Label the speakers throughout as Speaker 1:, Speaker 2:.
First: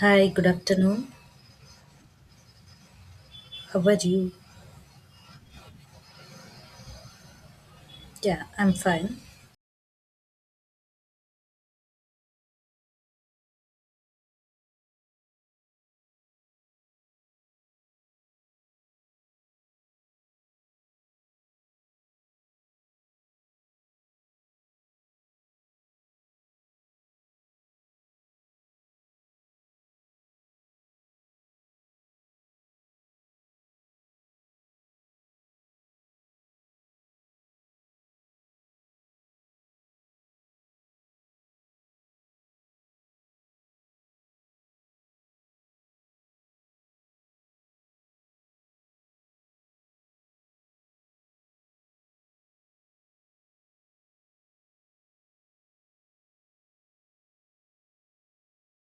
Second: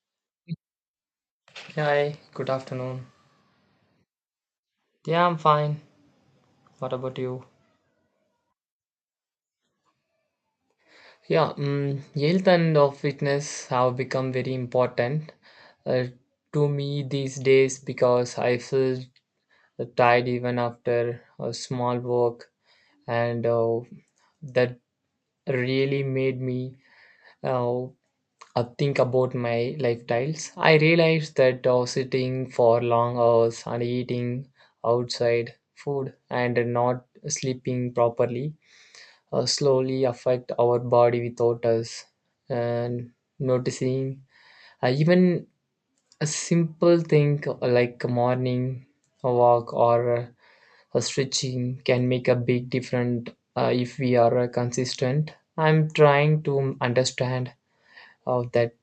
Speaker 1: Hi, good afternoon.
Speaker 2: Hi, good afternoon.
Speaker 1: How are you?
Speaker 2: Yeah, I'm fine. What about you?
Speaker 1: Yeah, I'm fine.
Speaker 2: Yeah, health and of fitness have become very important uh, to me these days because I feel tired even after a small walk, and that really made me uh, think about my lifestyles. I realized that sitting for long hours and eating outside food and not sleeping properly slowly affect our body without us and noticing even a simple thing like a morning walk or a stretching can make a big difference if we are consistent. I'm trying to understand that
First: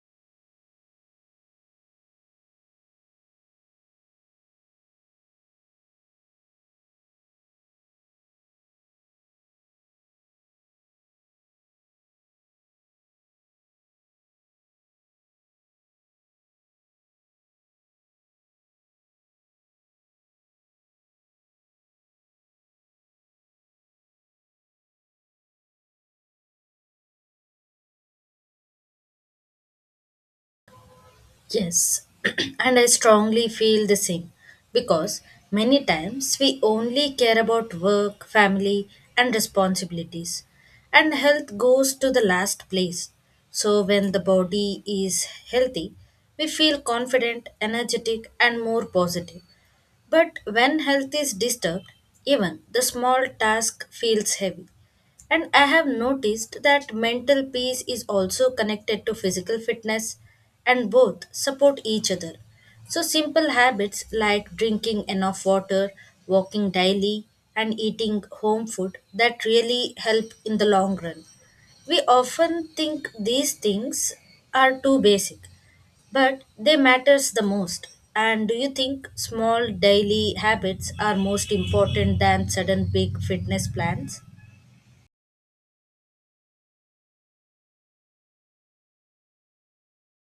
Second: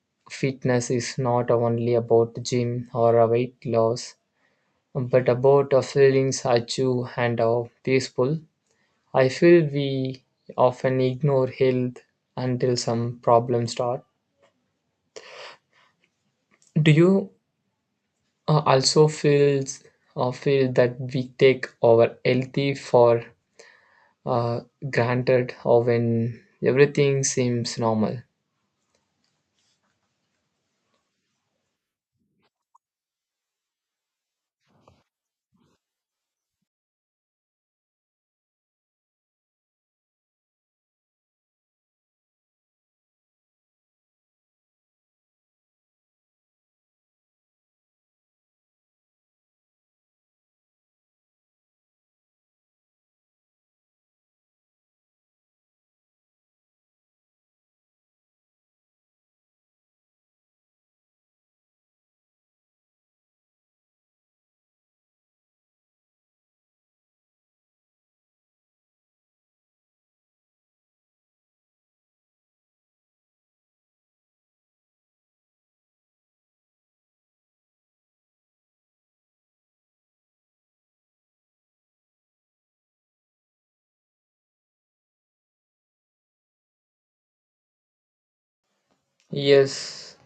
Speaker 2: fitness is not only about the gym or a weight loss but about the feelings achieve and are peaceful. I feel we often ignore health until some problems start. Do you also feel that we take our healthy for uh, granted or when everything seems normal?
Speaker 1: Yes, and I strongly feel the same because many times we only care about work, family, and responsibilities, and health goes to the last place. So, when the body is healthy, we feel confident, energetic, and more positive. But when health is disturbed, even the small task feels heavy. And I have noticed that mental peace is also connected to physical fitness, and both support each other. So, simple habits like drinking enough water, walking daily, and eating home food that really help in the long run. We often think these things are too basic, but they matters the most. And do you think small daily habits are most important than sudden big fitness plans?
Speaker 2: Yes,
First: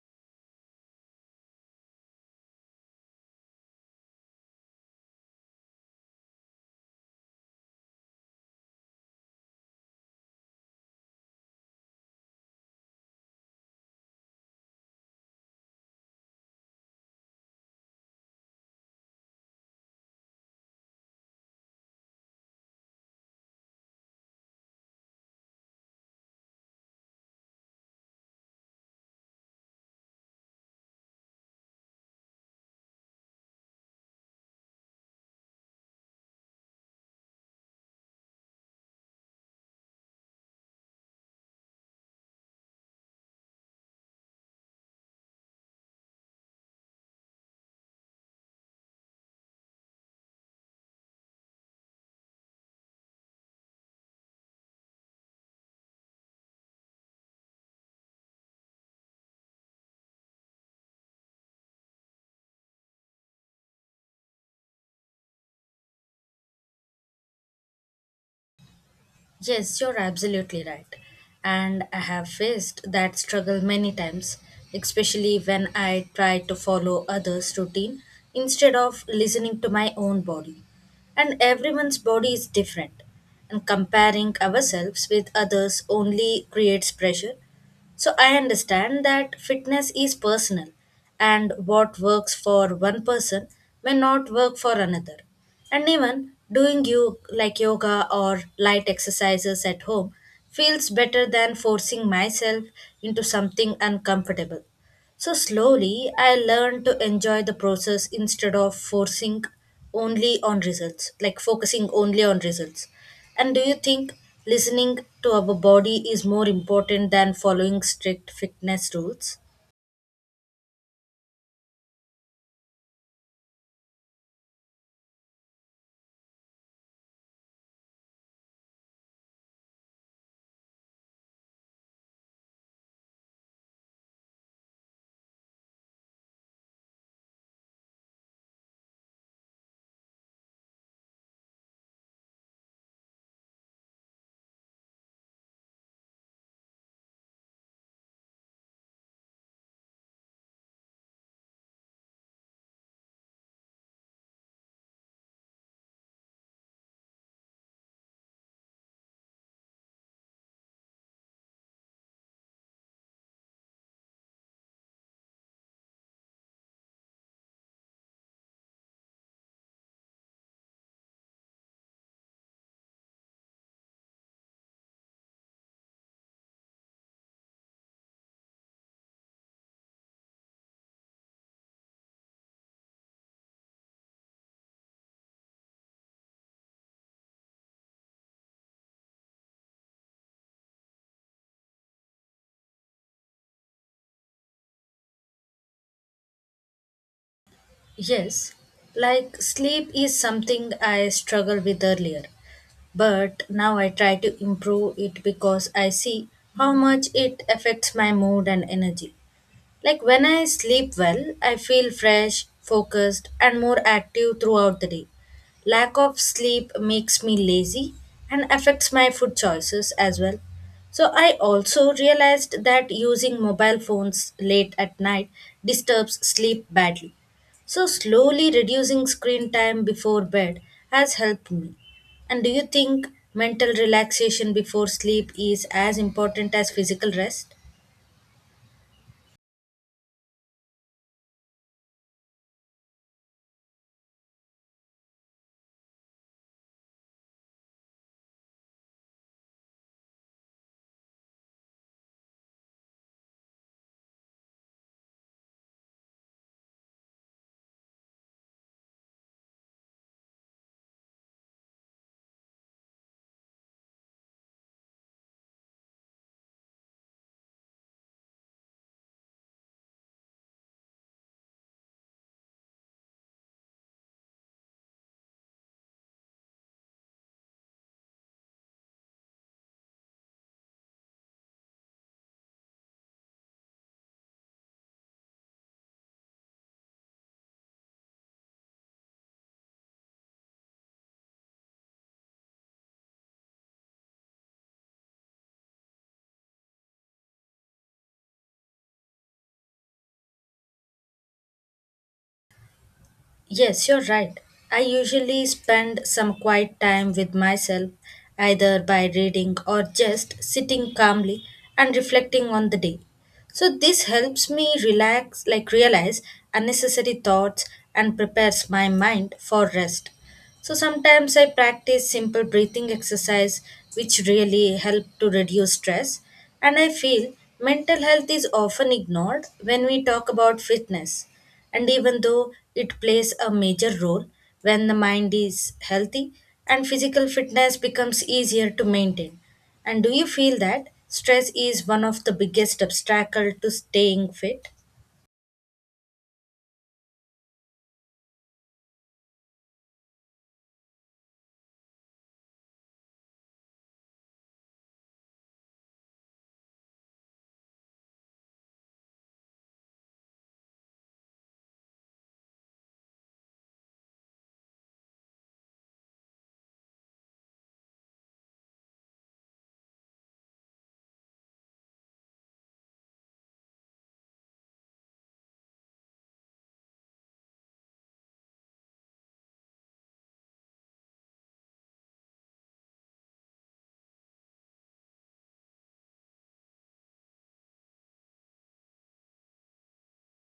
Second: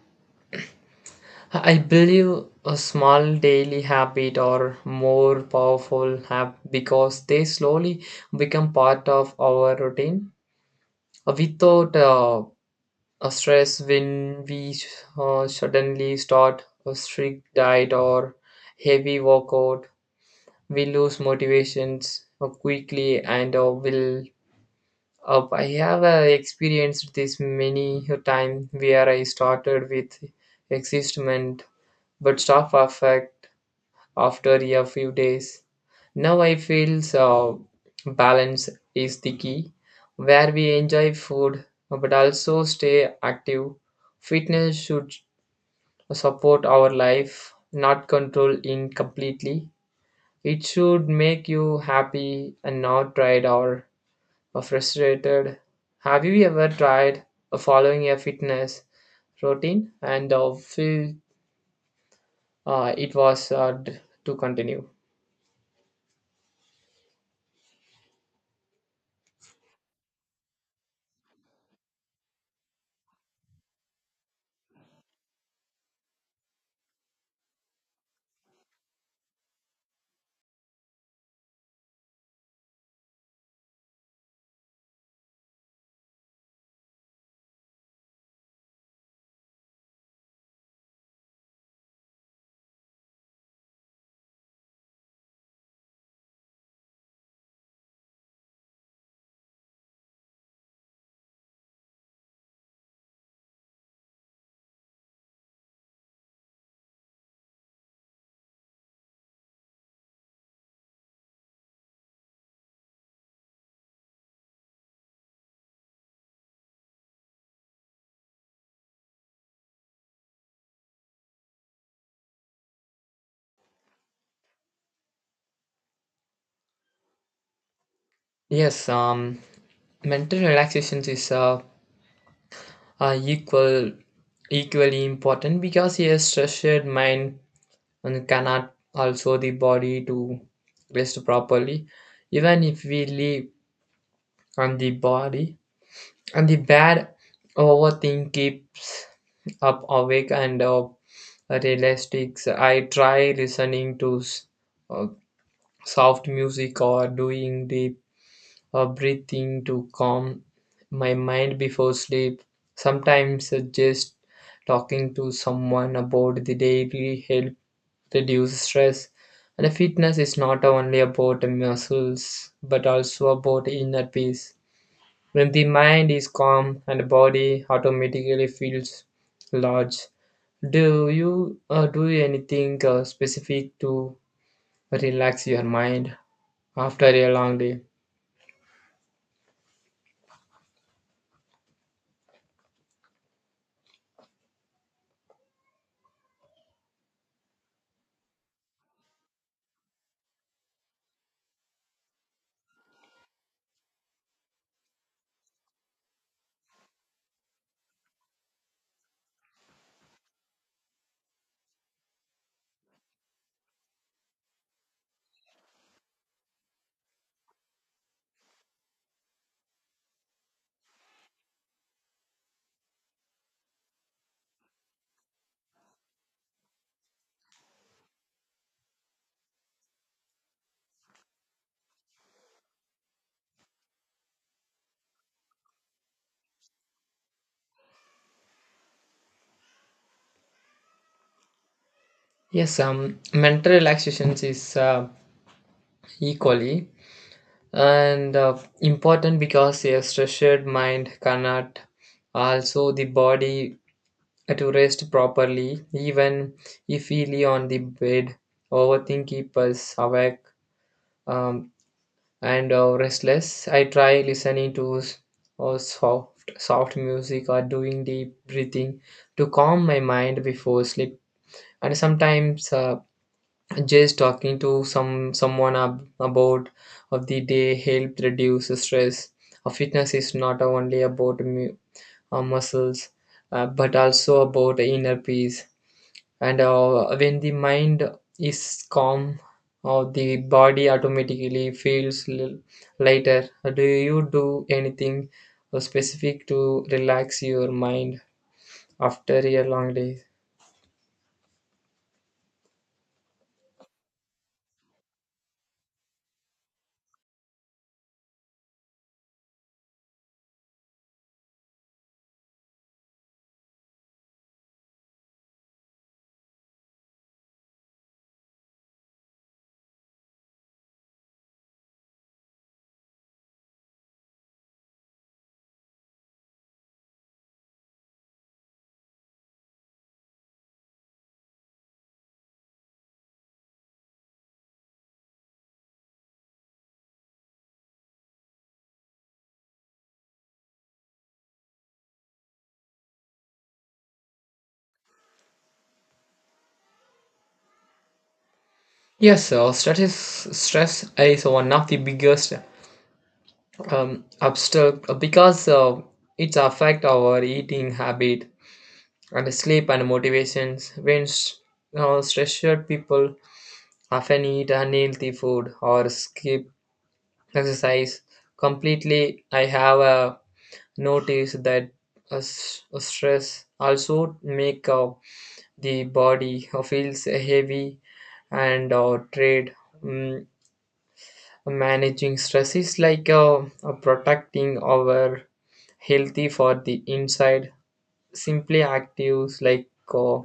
Speaker 2: I believe a small daily habit are more powerful because they slowly become part of our routine without a stress. When we suddenly start a strict diet or heavy workout, we lose motivations quickly and will up. I have experienced this many a time where I started with excitement but stop affect after a few days. Now I feel so balance is the key, where we enjoy food but also stay active. Fitness should support our life, not control in completely. It should make you happy and not tired or frustrated. Have you ever tried following a fitness routine and feel it was hard to continue?
Speaker 1: Yes, you're absolutely right. And I have faced that struggle many times, especially when I try to follow others' routine instead of listening to my own body. And everyone's body is different, and comparing ourselves with others only creates pressure, so I understand that fitness is personal and what works for one person may not work for another. And even doing you like yoga or light exercises at home feels better than forcing myself into something uncomfortable. So slowly I learned to enjoy the process instead of forcing only on results, like focusing only on results. And do you think listening to our body is more important than following strict fitness rules?
Speaker 2: Yes, um, mental relaxation is uh, equal equally important because a stressed mind and cannot also the body to rest properly even if we live on the body and the bad overthink keeps up awake and realistics. I try listening to uh, soft music or doing deep breathing to calm my mind before sleep. Sometimes just talking to someone about the daily help reduce stress. And fitness is not only about muscles but also about inner peace. When the mind is calm and the body automatically feels large. Do you do anything specific to relax your mind after a long day?
Speaker 1: Yes. Like sleep is something I struggled with earlier, but now I try to improve it because I see how much it affects my mood and energy. Like when I sleep well, I feel fresh, focused, and more active throughout the day. Lack of sleep makes me lazy and affects my food choices as well. So I also realized that using mobile phones late at night disturbs sleep badly. So slowly reducing screen time before bed has helped me. And do you think mental relaxation before sleep is as important as physical rest?
Speaker 2: Yes, mental relaxation is equally and important because a stressed mind cannot also the body to rest properly, even if we lay on the bed. Overthink keeps us awake um, and restless. I try listening to or soft music or doing deep breathing to calm my mind before sleep. And sometimes just talking to someone about of the day help reduce the stress. Fitness is not only about muscles, but also about inner peace and when the mind is calm, the body automatically feels lighter. Do you do anything specific to relax your mind after a long day?
Speaker 1: Yes, you're right. I usually spend some quiet time with myself, either by reading or just sitting calmly and reflecting on the day. So this helps me relax, like realize unnecessary thoughts and prepares my mind for rest. So sometimes I practice simple breathing exercise which really help to reduce stress, and I feel mental health is often ignored when we talk about fitness, and even though it plays a major role, when the mind is healthy and physical fitness becomes easier to maintain. And do you feel that stress is one of the biggest obstacle to staying fit?
Speaker 2: Yes, so stress is one of the biggest um, obstacle because it affects our eating habit and sleep and motivations. When stressed people often eat unhealthy food or skip exercise completely. I have noticed that stress also make the body feels heavy and trade. Mm, managing stress is like protecting our healthy for the inside. Simply actives like uh,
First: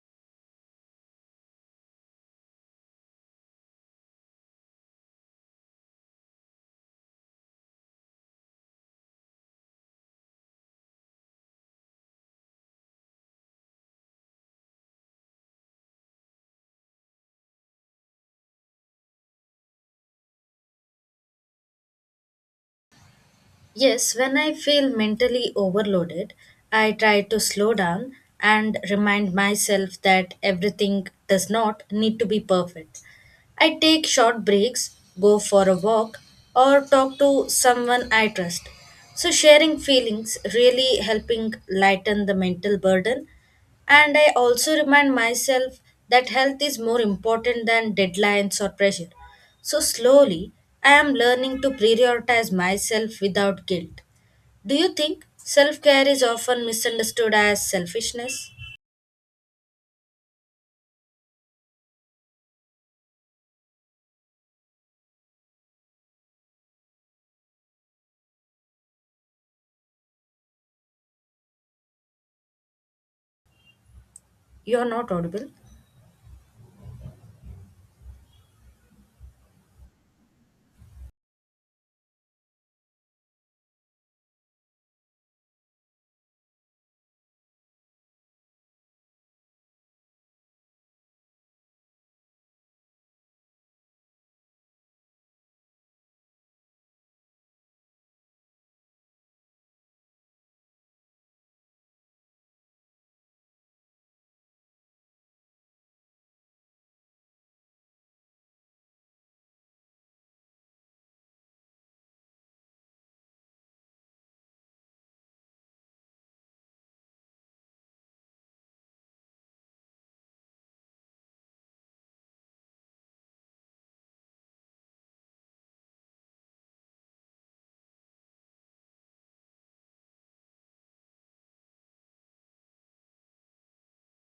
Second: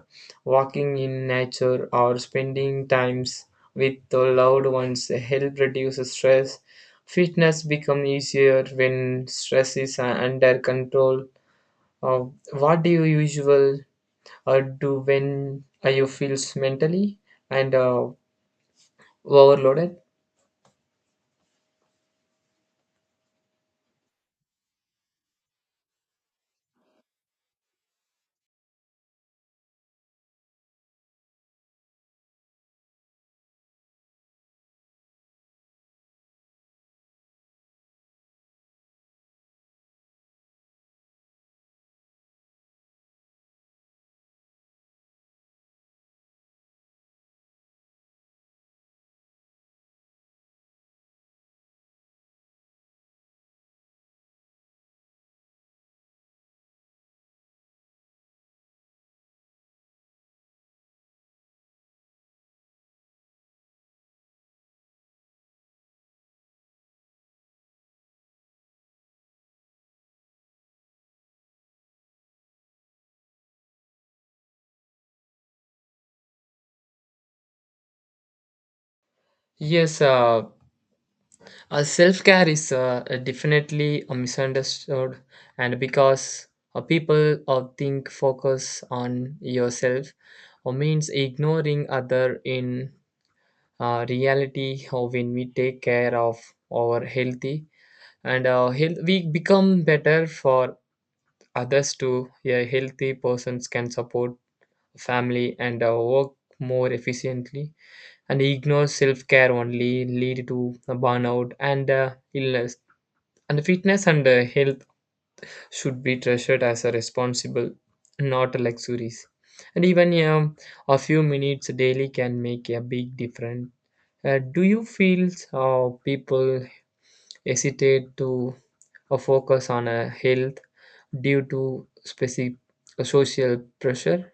Speaker 2: walking in nature or spending times with the loved ones help reduce stress. Fitness become easier when stress is under control. Uh, what do you usually do when you feel mentally and overloaded?
Speaker 1: Yes, when I feel mentally overloaded, I try to slow down and remind myself that everything does not need to be perfect. I take short breaks, go for a walk, or talk to someone I trust. So sharing feelings really helping lighten the mental burden, and I also remind myself that health is more important than deadlines or pressure. So slowly, I am learning to prioritize myself without guilt. Do you think self care is often misunderstood as selfishness? You are not audible?
Speaker 2: yes uh, Self care is definitely a misunderstood, and because people think focus on yourself or means ignoring other in reality, or when we take care of our healthy and health, we become better for others too. A healthy persons can support family and work more efficiently, and ignore self care only lead to burnout and illness. And fitness and health should be treasured as a responsible, not luxuries. And even a few minutes daily can make a big difference. Do you feel people hesitate to focus on health due to specific social pressure?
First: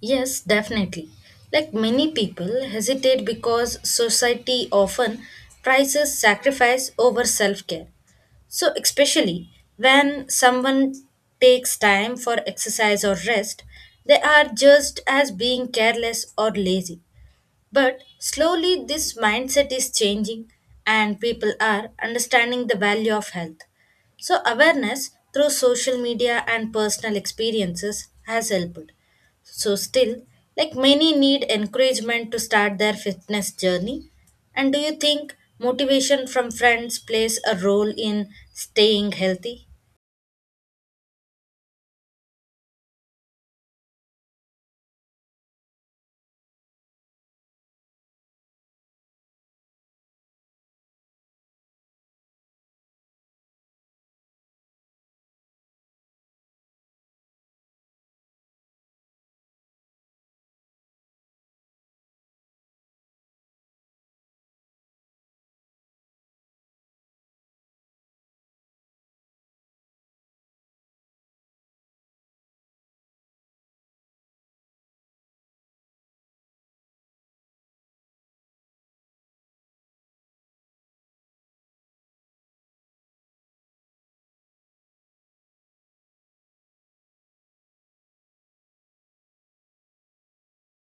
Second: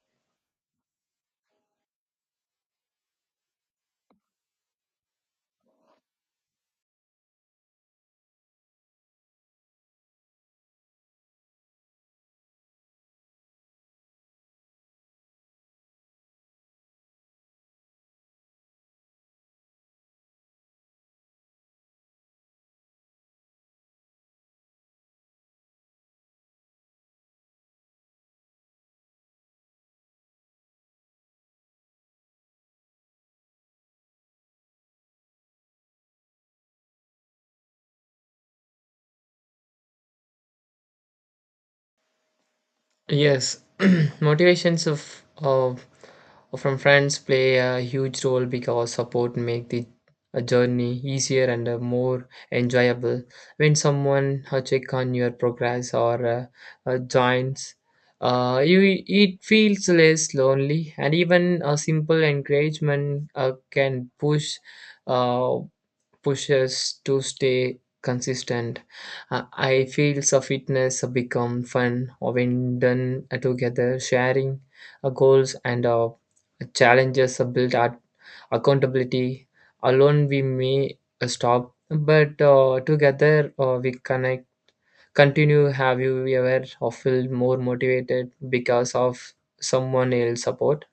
Speaker 1: Yes, definitely. Like many people hesitate because society often prizes sacrifice over self care. So, especially when someone takes time for exercise or rest, they are just as being careless or lazy. But slowly, this mindset is changing, and people are understanding the value of health. So, awareness through social media and personal experiences has helped. So, still, like many need encouragement to start their fitness journey. And do you think motivation from friends plays a role in staying healthy?
Speaker 2: Yes, motivations of from friends play a huge role because support make the journey easier and more enjoyable. When someone check on your progress or joins, you it feels less lonely, and even a simple encouragement can push. Uh, Push us to stay consistent. I feel so fitness become fun when done together, sharing goals and challenges build our accountability. Alone we may stop, but together we connect. Continue. Have you ever felt more motivated because of someone else support?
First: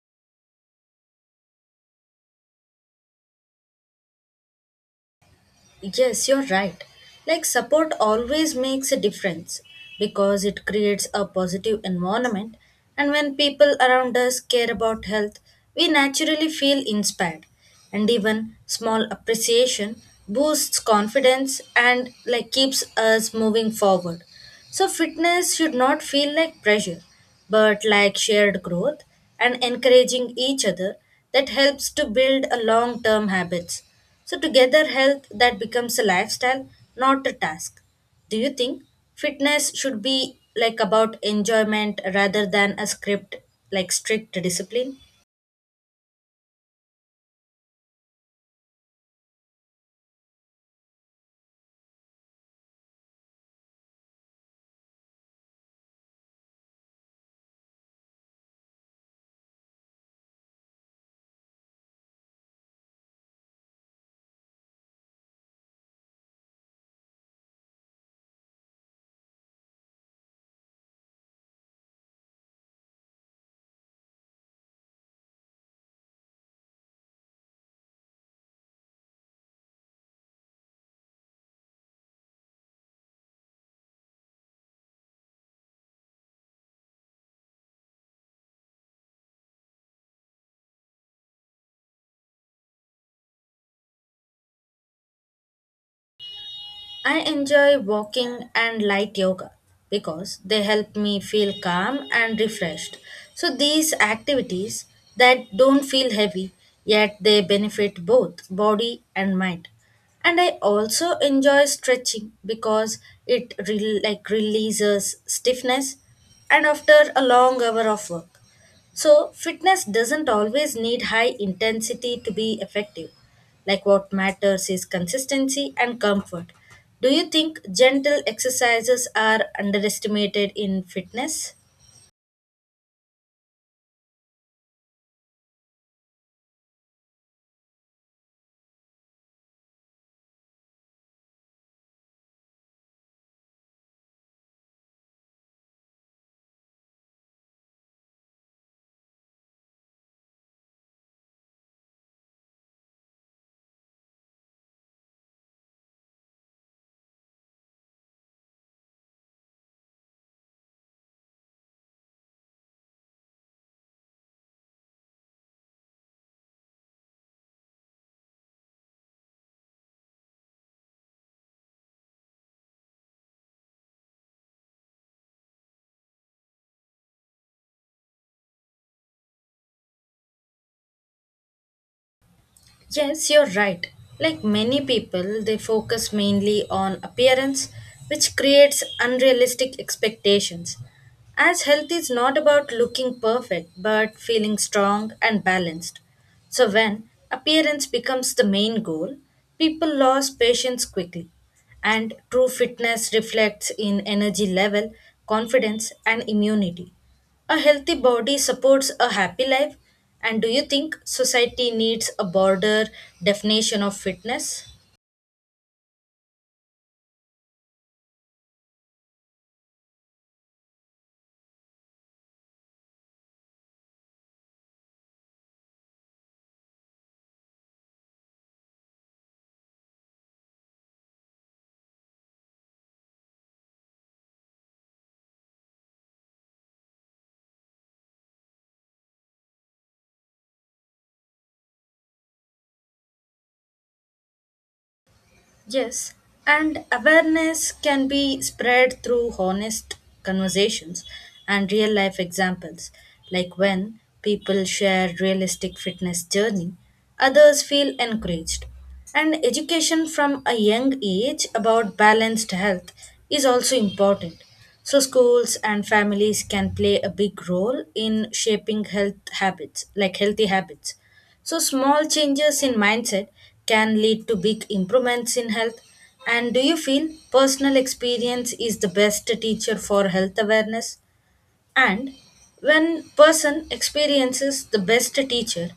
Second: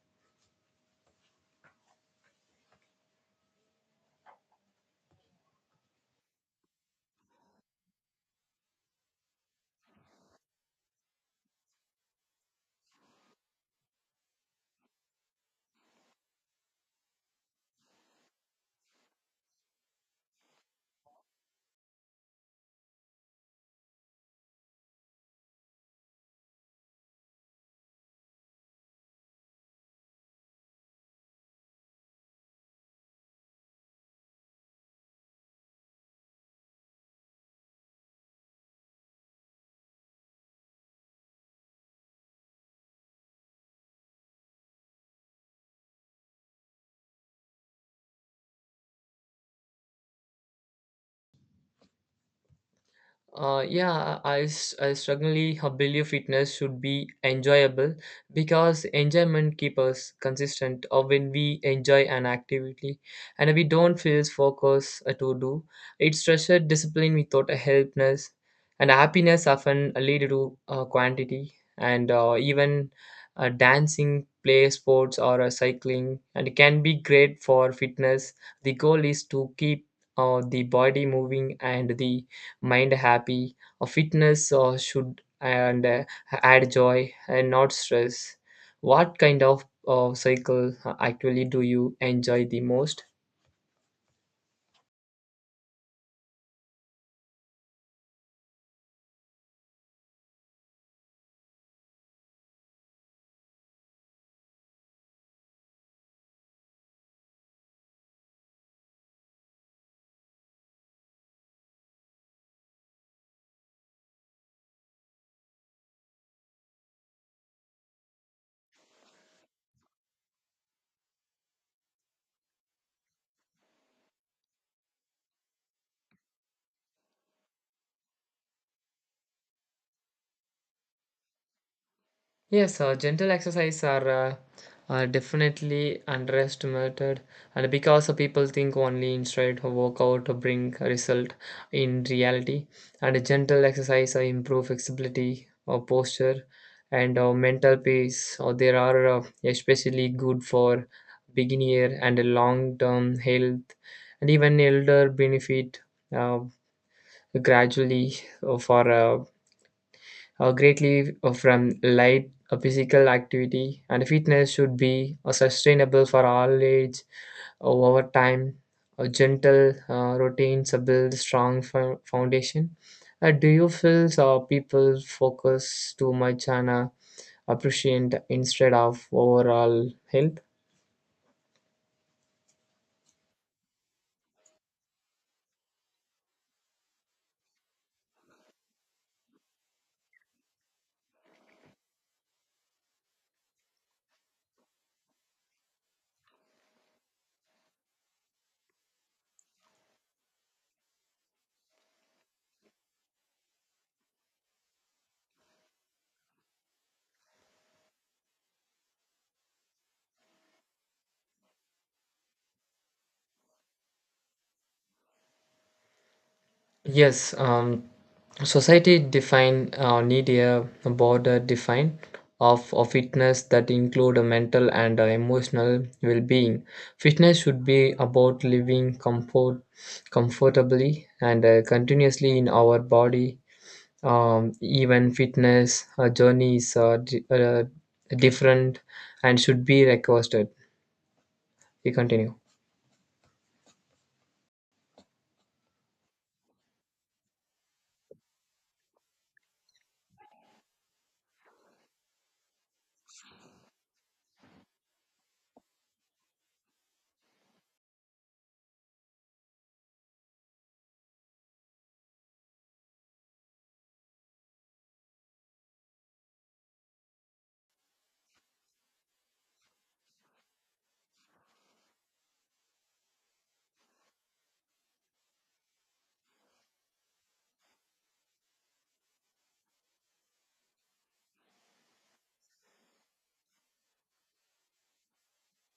Speaker 1: Yes, you're right. Like support always makes a difference because it creates a positive environment, and when people around us care about health, we naturally feel inspired, and even small appreciation boosts confidence and like keeps us moving forward. So, fitness should not feel like pressure, but like shared growth and encouraging each other that helps to build a long term habits. So, together, health that becomes a lifestyle, not a task. Do you think fitness should be like about enjoyment rather than a script, like strict discipline?
Speaker 2: Yeah, I strongly believe fitness should be enjoyable because enjoyment keeps us consistent or when we enjoy an activity and we don't feel focused to do. It's structure discipline without a helpness and happiness often lead to quantity and even dancing, play sports or cycling and it can be great for fitness. The goal is to keep the body moving and the mind happy. A fitness should and add joy and not stress. What kind of cycle actually do you enjoy the most?
Speaker 1: I enjoy walking and light yoga because they help me feel calm and refreshed. So these activities that don't feel heavy yet they benefit both body and mind. And I also enjoy stretching because like releases stiffness and after a long hour of work. So, fitness doesn't always need high intensity to be effective. Like what matters is consistency and comfort. Do you think gentle exercises are underestimated in fitness?
Speaker 2: Yes, gentle exercise are definitely underestimated, and because people think only inside a workout bring a result in reality, and gentle exercise improve flexibility or posture and mental peace. Or they are especially good for beginner and long term health, and even elder benefit uh, gradually for greatly from light physical activity. And fitness should be sustainable for all age over time. A gentle routines build strong foundation. Do you feel people focus too much on appreciate instead of overall health?
Speaker 1: Yes, you're right. Like many people, they focus mainly on appearance, which creates unrealistic expectations. As health is not about looking perfect, but feeling strong and balanced. So, when appearance becomes the main goal, people lose patience quickly. And true fitness reflects in energy level, confidence, and immunity. A healthy body supports a happy life. And do you think society needs a broader definition of fitness?
Speaker 2: Yes, society define need a border define of fitness that include a mental and emotional well-being. Fitness should be about living comfortably and continuously in our body. Even fitness journeys are different and should be requested. You continue.
Speaker 1: Yes, and awareness can be spread through honest conversations and real life examples, like when people share realistic fitness journey, others feel encouraged. And education from a young age about balanced health is also important. So schools and families can play a big role in shaping health habits, like healthy habits. So, small changes in mindset can lead to big improvements in health. And do you feel personal experience is the best teacher for health awareness? And when person experiences the best teacher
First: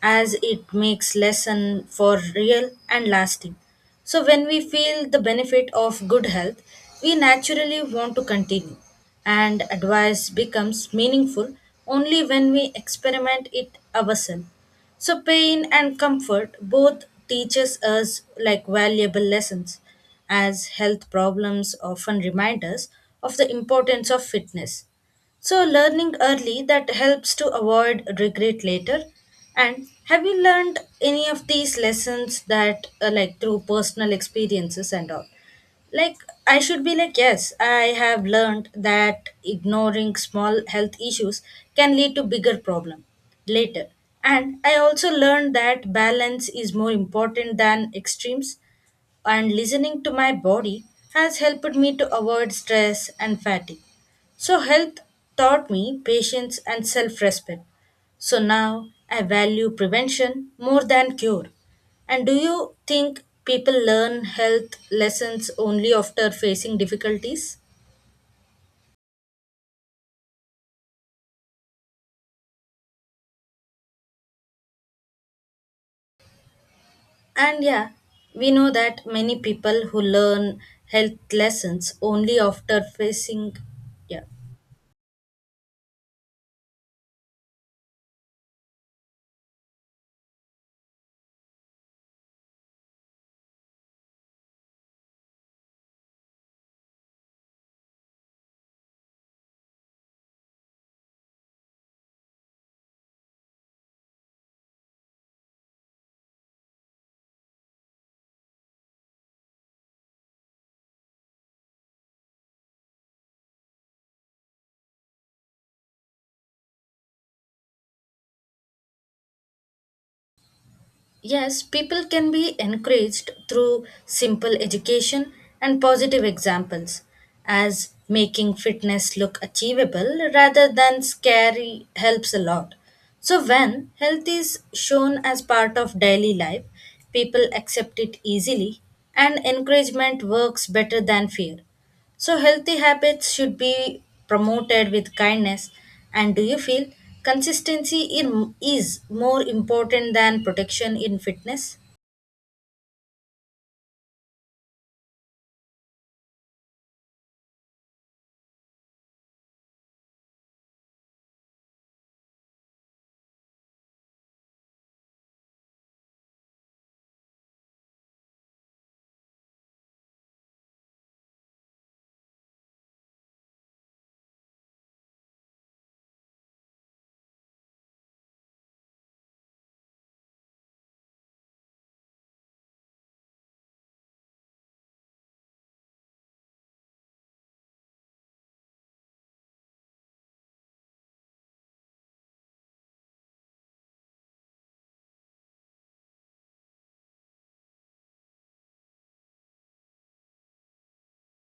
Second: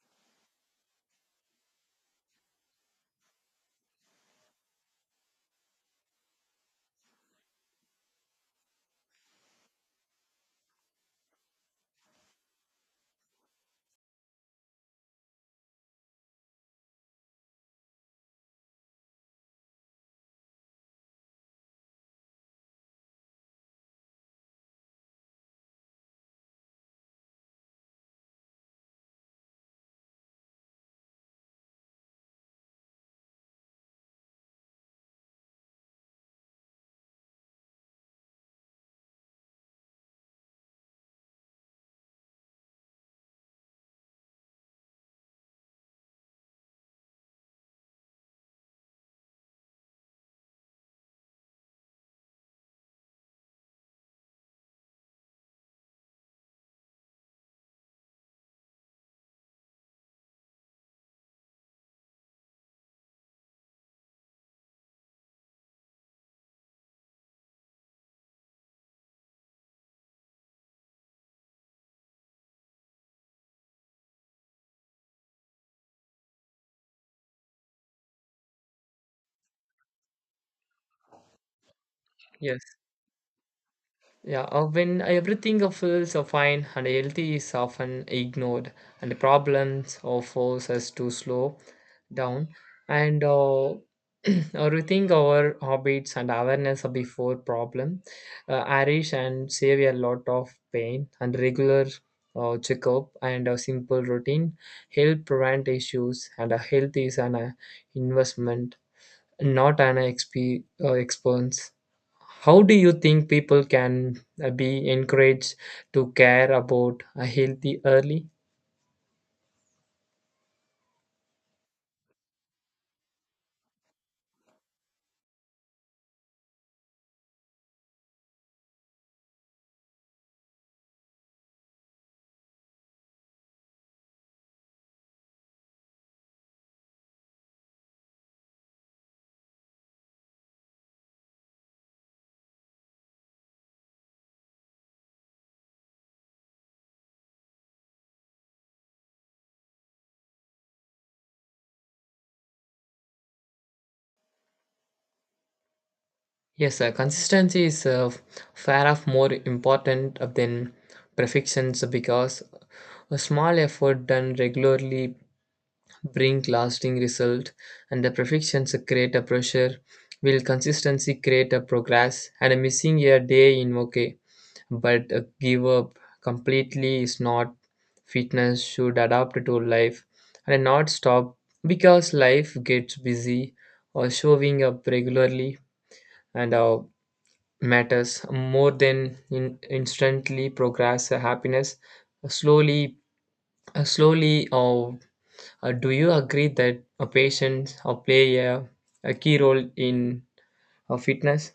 Speaker 1: as it makes lesson for real and lasting, so when we feel the benefit of good health we naturally want to continue, and advice becomes meaningful only when we experiment it ourselves, so pain and comfort both teaches us like valuable lessons as health problems often remind us of the importance of fitness. So, learning early that helps to avoid regret later. And have you learned any of these lessons that, like, through personal experiences and all? Like, I should be like, yes, I have learned that ignoring small health issues can lead to bigger problem later. And I also learned that balance is more important than extremes and listening to my body has helped me to avoid stress and fatigue. So, health taught me patience and self respect. So, now I value prevention more than cure. And do you think people learn health lessons only after facing difficulties? And yeah, we know that many people who learn health lessons only
Speaker 2: Yes.
Speaker 1: after facing, yeah.
Speaker 2: Yeah, when everything feels fine and healthy is often ignored, and problems force us to slow down and rethink our habits and awareness before problem. Irish and save a lot of pain and regular checkup and a simple routine help prevent issues, and a health is an investment not an expense. How do you think people can be encouraged to care about a healthy early?
Speaker 1: Yes, people can be encouraged through simple education and positive examples, as making fitness look achievable rather than scary helps a lot. So, when health is shown as part of daily life, people accept it easily, and encouragement works better than fear. So, healthy habits should be promoted with kindness. And do you feel consistency in, is more important than protection in fitness?
Speaker 2: Yes, sir. Consistency is far of more important than perfections because a small effort done regularly bring lasting result and the perfections create a pressure will consistency create a progress and a missing a day in okay but give up completely is not. Fitness should adapt to life and not stop because life gets busy or showing up regularly and matters more than in instantly progress happiness slowly slowly. Or do you agree that a patient play a key role in fitness?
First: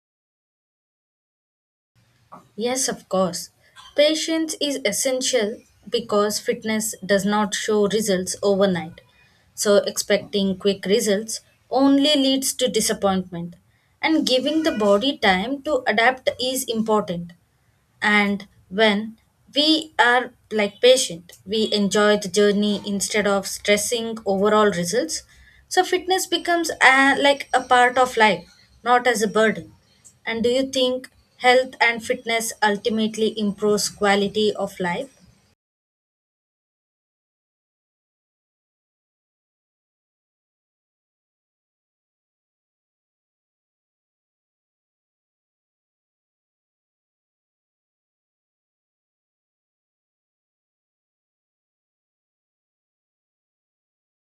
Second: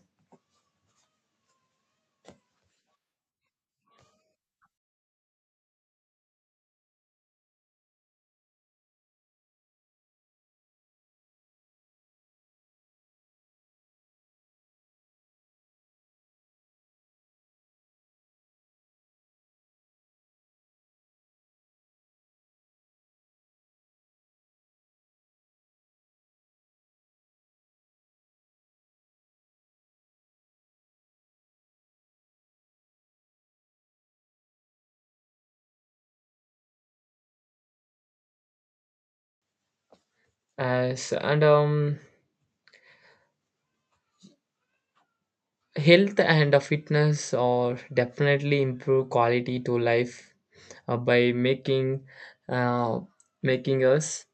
Speaker 1: Yes, of course. Patience is essential because fitness does not show results overnight. So, expecting quick results only leads to disappointment. And giving the body time to adapt is important. And when we are like patient, we enjoy the journey instead of stressing overall results, so fitness becomes a, like a part of life, not as a burden. And do you think health and fitness ultimately improves quality of life?
Speaker 2: As and health and fitness are definitely improve quality to life by uh, making us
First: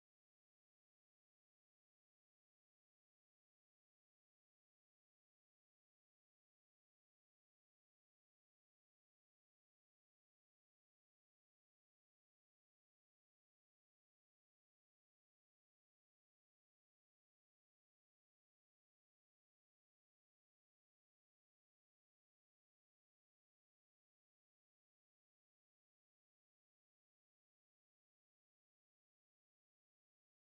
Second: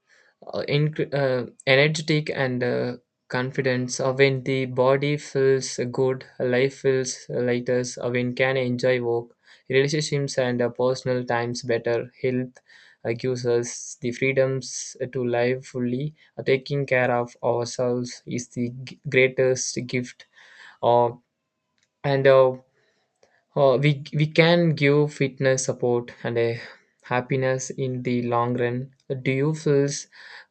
Speaker 2: energetic and confident. When the body feels good life feels lighter, when can enjoy work relationships and personal times. Better health gives us the freedoms to live fully. Taking care of ourselves is the greatest gift uh, and we can give. Fitness support and a happiness in the long run. Do you feel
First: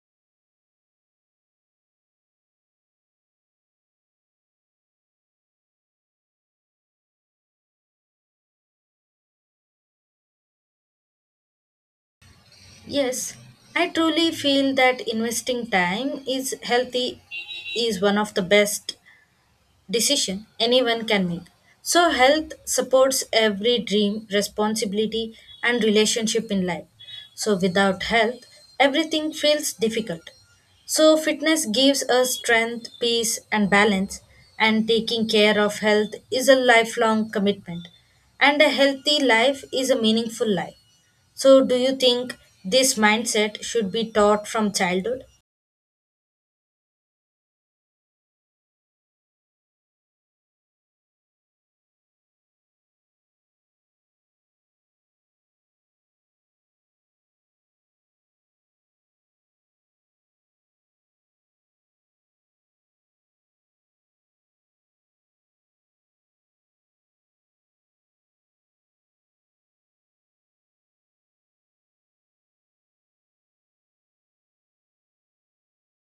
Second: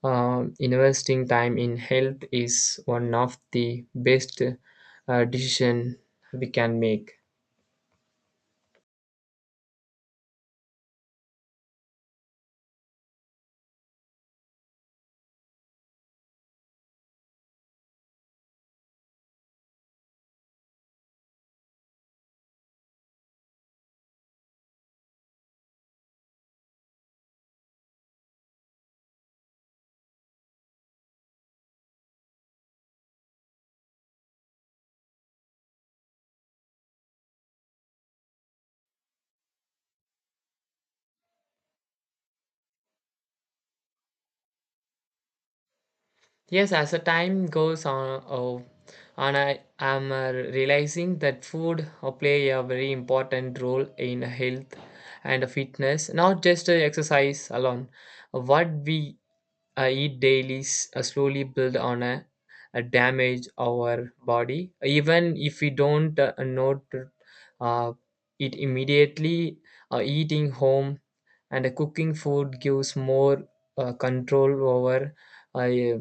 Speaker 2: investing time in health is one of the best decision we can make?
Speaker 1: Yes, I truly feel that investing time is healthy is one of the best decision anyone can make. So, health supports every dream, responsibility, and relationship in life. So, without health, everything feels difficult. So, fitness gives us strength, peace, and balance, and taking care of health is a lifelong commitment. And a healthy life is a meaningful life. So, do you think this mindset should be taught from childhood?
Speaker 2: Yes, as the time goes on, oh, and I am realizing that food play a very important role in health and fitness, not just exercise alone. What we I eat daily, slowly build on a damage our body. Even if we don't note uh, eat immediately, eating home and cooking food gives more control over uh,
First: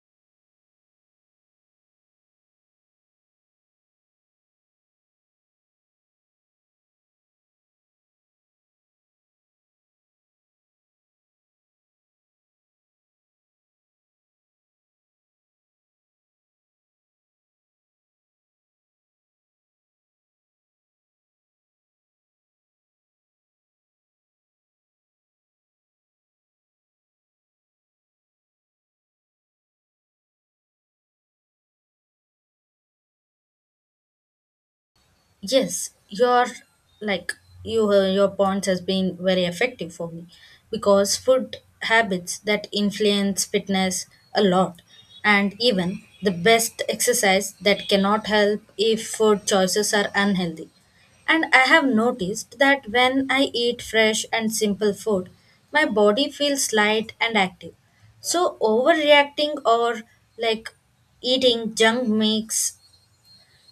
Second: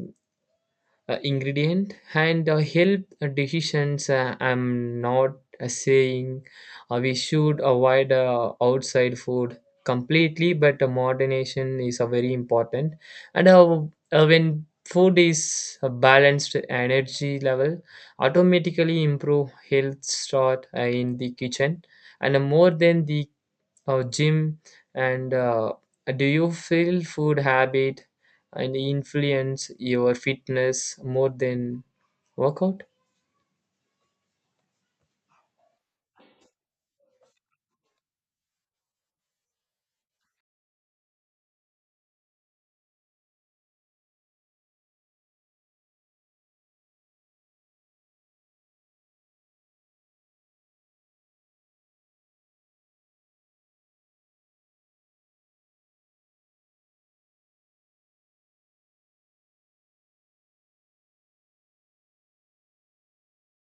Speaker 2: ingredient and help decisions. I'm not saying we should avoid outside food completely, but moderation is very important. And when food is a balanced energy level automatically improve health start in the kitchen and more than the or gym and do you feel food habit and influence your fitness more than workout?
Speaker 1: Yes, your like your points has been very effective for me because food habits that influence fitness a lot, and even the best exercise that cannot help if food choices are unhealthy. And I have noticed that when I eat fresh and simple food, my body feels light and active. So overreacting or like eating junk makes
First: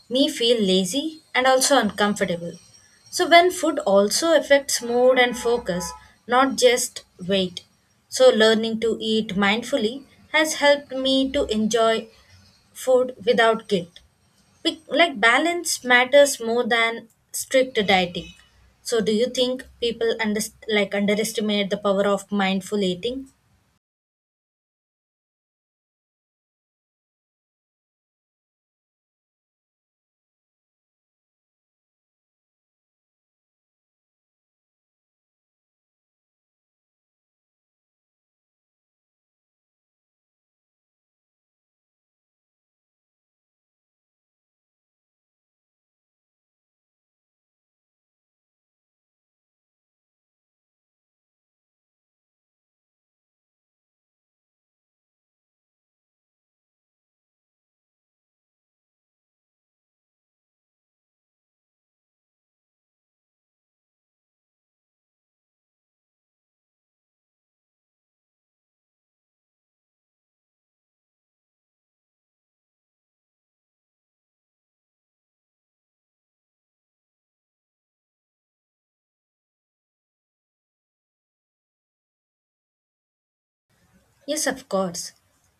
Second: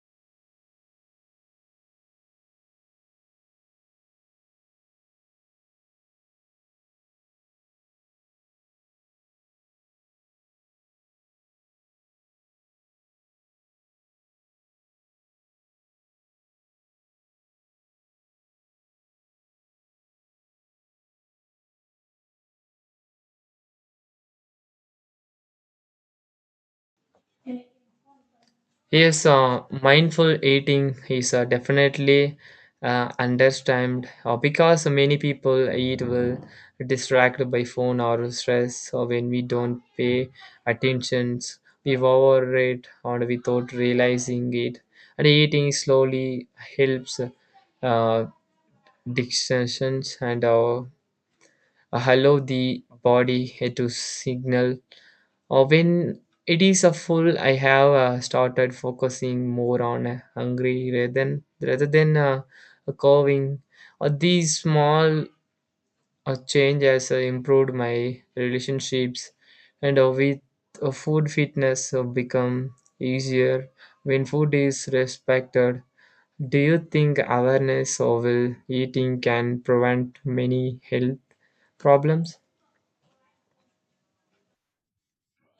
Speaker 1: me feel lazy and also uncomfortable. So, when food also affects mood and focus, not just weight. So, learning to eat mindfully has helped me to enjoy food without guilt. Be- like, balance matters more than strict dieting. So, do you think people under- like underestimate the power of mindful eating?
Speaker 2: Yes, mindful eating is definitely understand because many people eat well distracted by phone or stress, or when we don't pay attention we overeat or without realizing it. And eating slowly helps uh, distractions and allow the body to signal or when it is a full. I have started focusing more on hungry rather than a coving or these small changes improved my relationships and with food. Fitness become easier when food is respected. Do you think awareness of eating can prevent many health problems?
Speaker 1: Yes, of course.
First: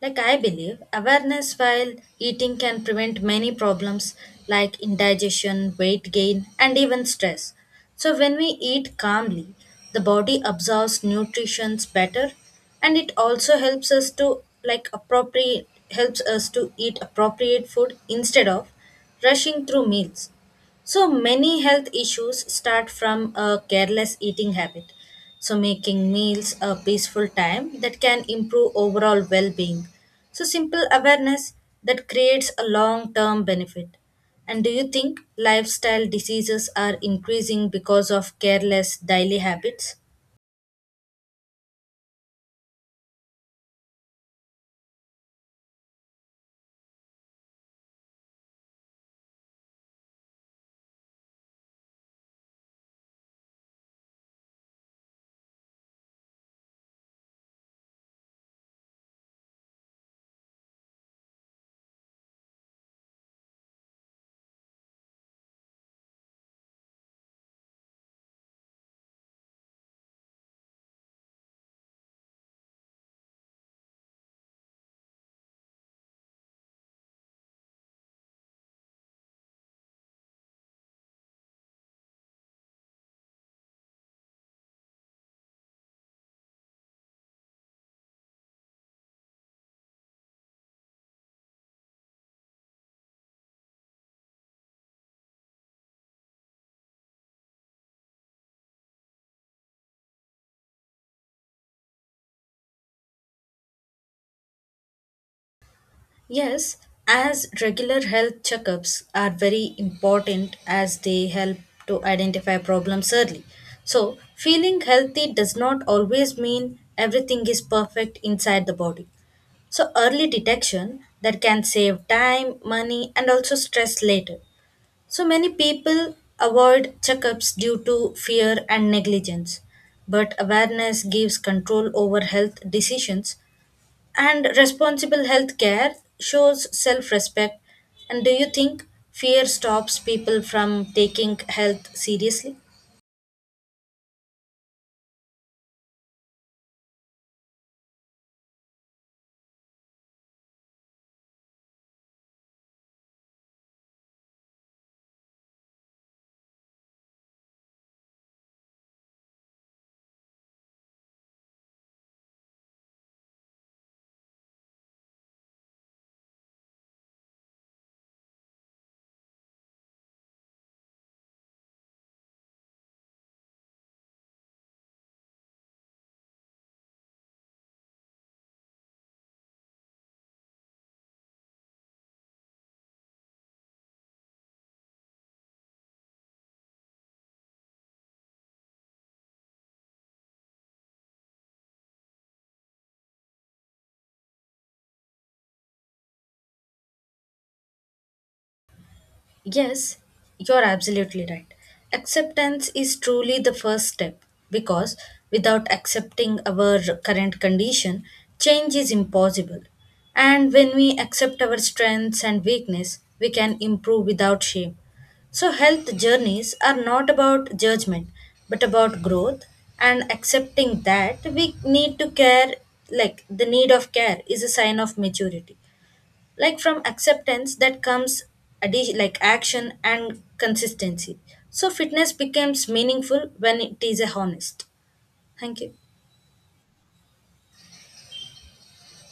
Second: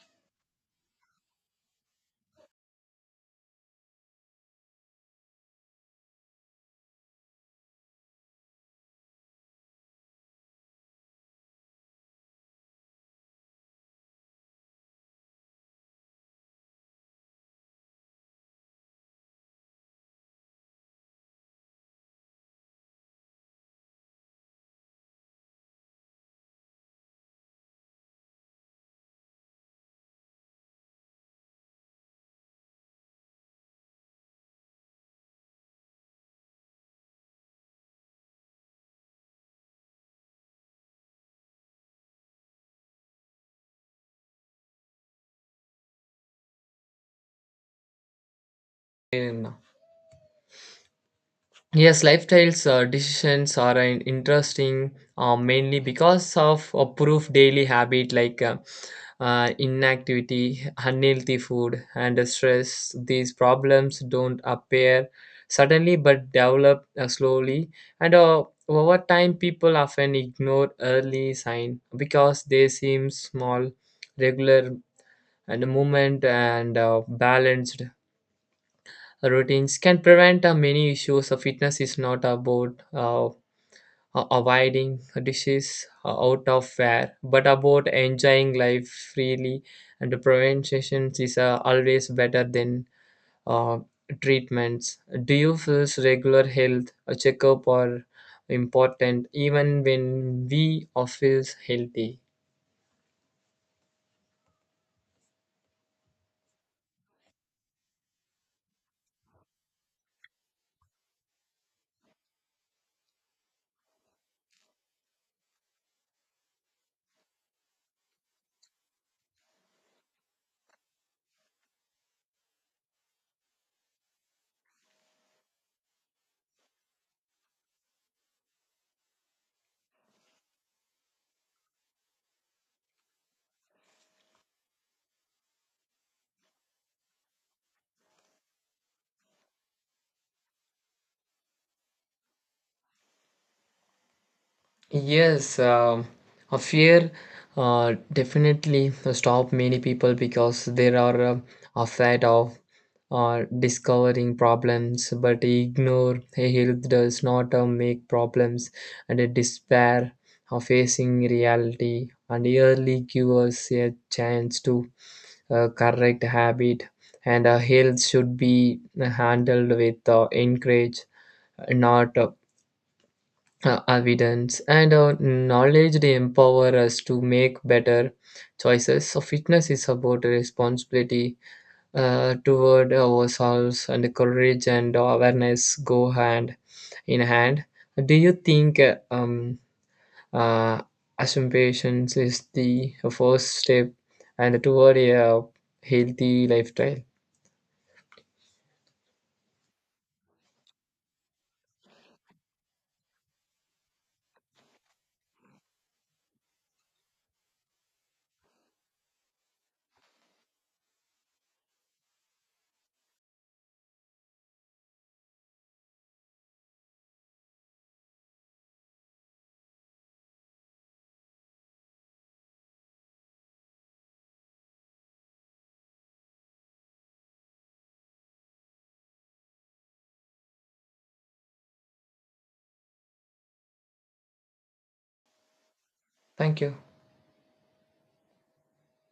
Speaker 1: Like I believe, awareness while eating can prevent many problems like indigestion, weight gain, and even stress. So, when we eat calmly, the body absorbs nutrition better, and it also helps us to like appropriate helps us to eat appropriate food instead of rushing through meals. So many health issues start from a careless eating habit. So making meals a peaceful time that can improve overall well-being. So simple awareness that creates a long-term benefit. And do you think lifestyle diseases are increasing because of careless daily habits?
Speaker 2: And yes, lifestyles decisions are interesting mainly because of approved daily habit like inactivity, unhealthy food, and stress. These problems don't appear suddenly but develop slowly, and over time, people often ignore early sign because they seem small. Regular and movement and balanced routines can prevent many issues. Fitness is not about avoiding dishes out of fare, but about enjoying life freely. And the prevention is always better than uh, treatments. Do you feel regular health a checkup or important even when we are feels healthy?
Speaker 1: Yes, as regular health checkups are very important as they help to identify problems early. So, feeling healthy does not always mean everything is perfect inside the body. So, early detection that can save time, money, and also stress later. So, many people avoid checkups due to fear and negligence, but awareness gives control over health decisions and responsible healthcare shows self respect. And do you think fear stops people from taking health seriously?
Speaker 2: Yes, a fear definitely stop many people because they are afraid of discovering problems, but ignore a health does not make problems and a despair of facing reality and early give a chance to correct habit and health should be handled with encourage, not evidence and knowledge. They empower us to make better choices, so fitness is about responsibility toward ourselves and the courage and awareness go hand in hand. Do you think uh, assumptions is the first step and toward a healthy lifestyle?
Speaker 1: Yes, you're absolutely right. Acceptance is truly the first step because without accepting our current condition, change is impossible. And when we accept our strengths and weakness, we can improve without shame. So, health journeys are not about judgment but about growth and accepting that we need to care, like the need of care is a sign of maturity, like from acceptance that comes like action and consistency, so fitness becomes meaningful when it is a honest. Thank you.
Speaker 2: Thank you.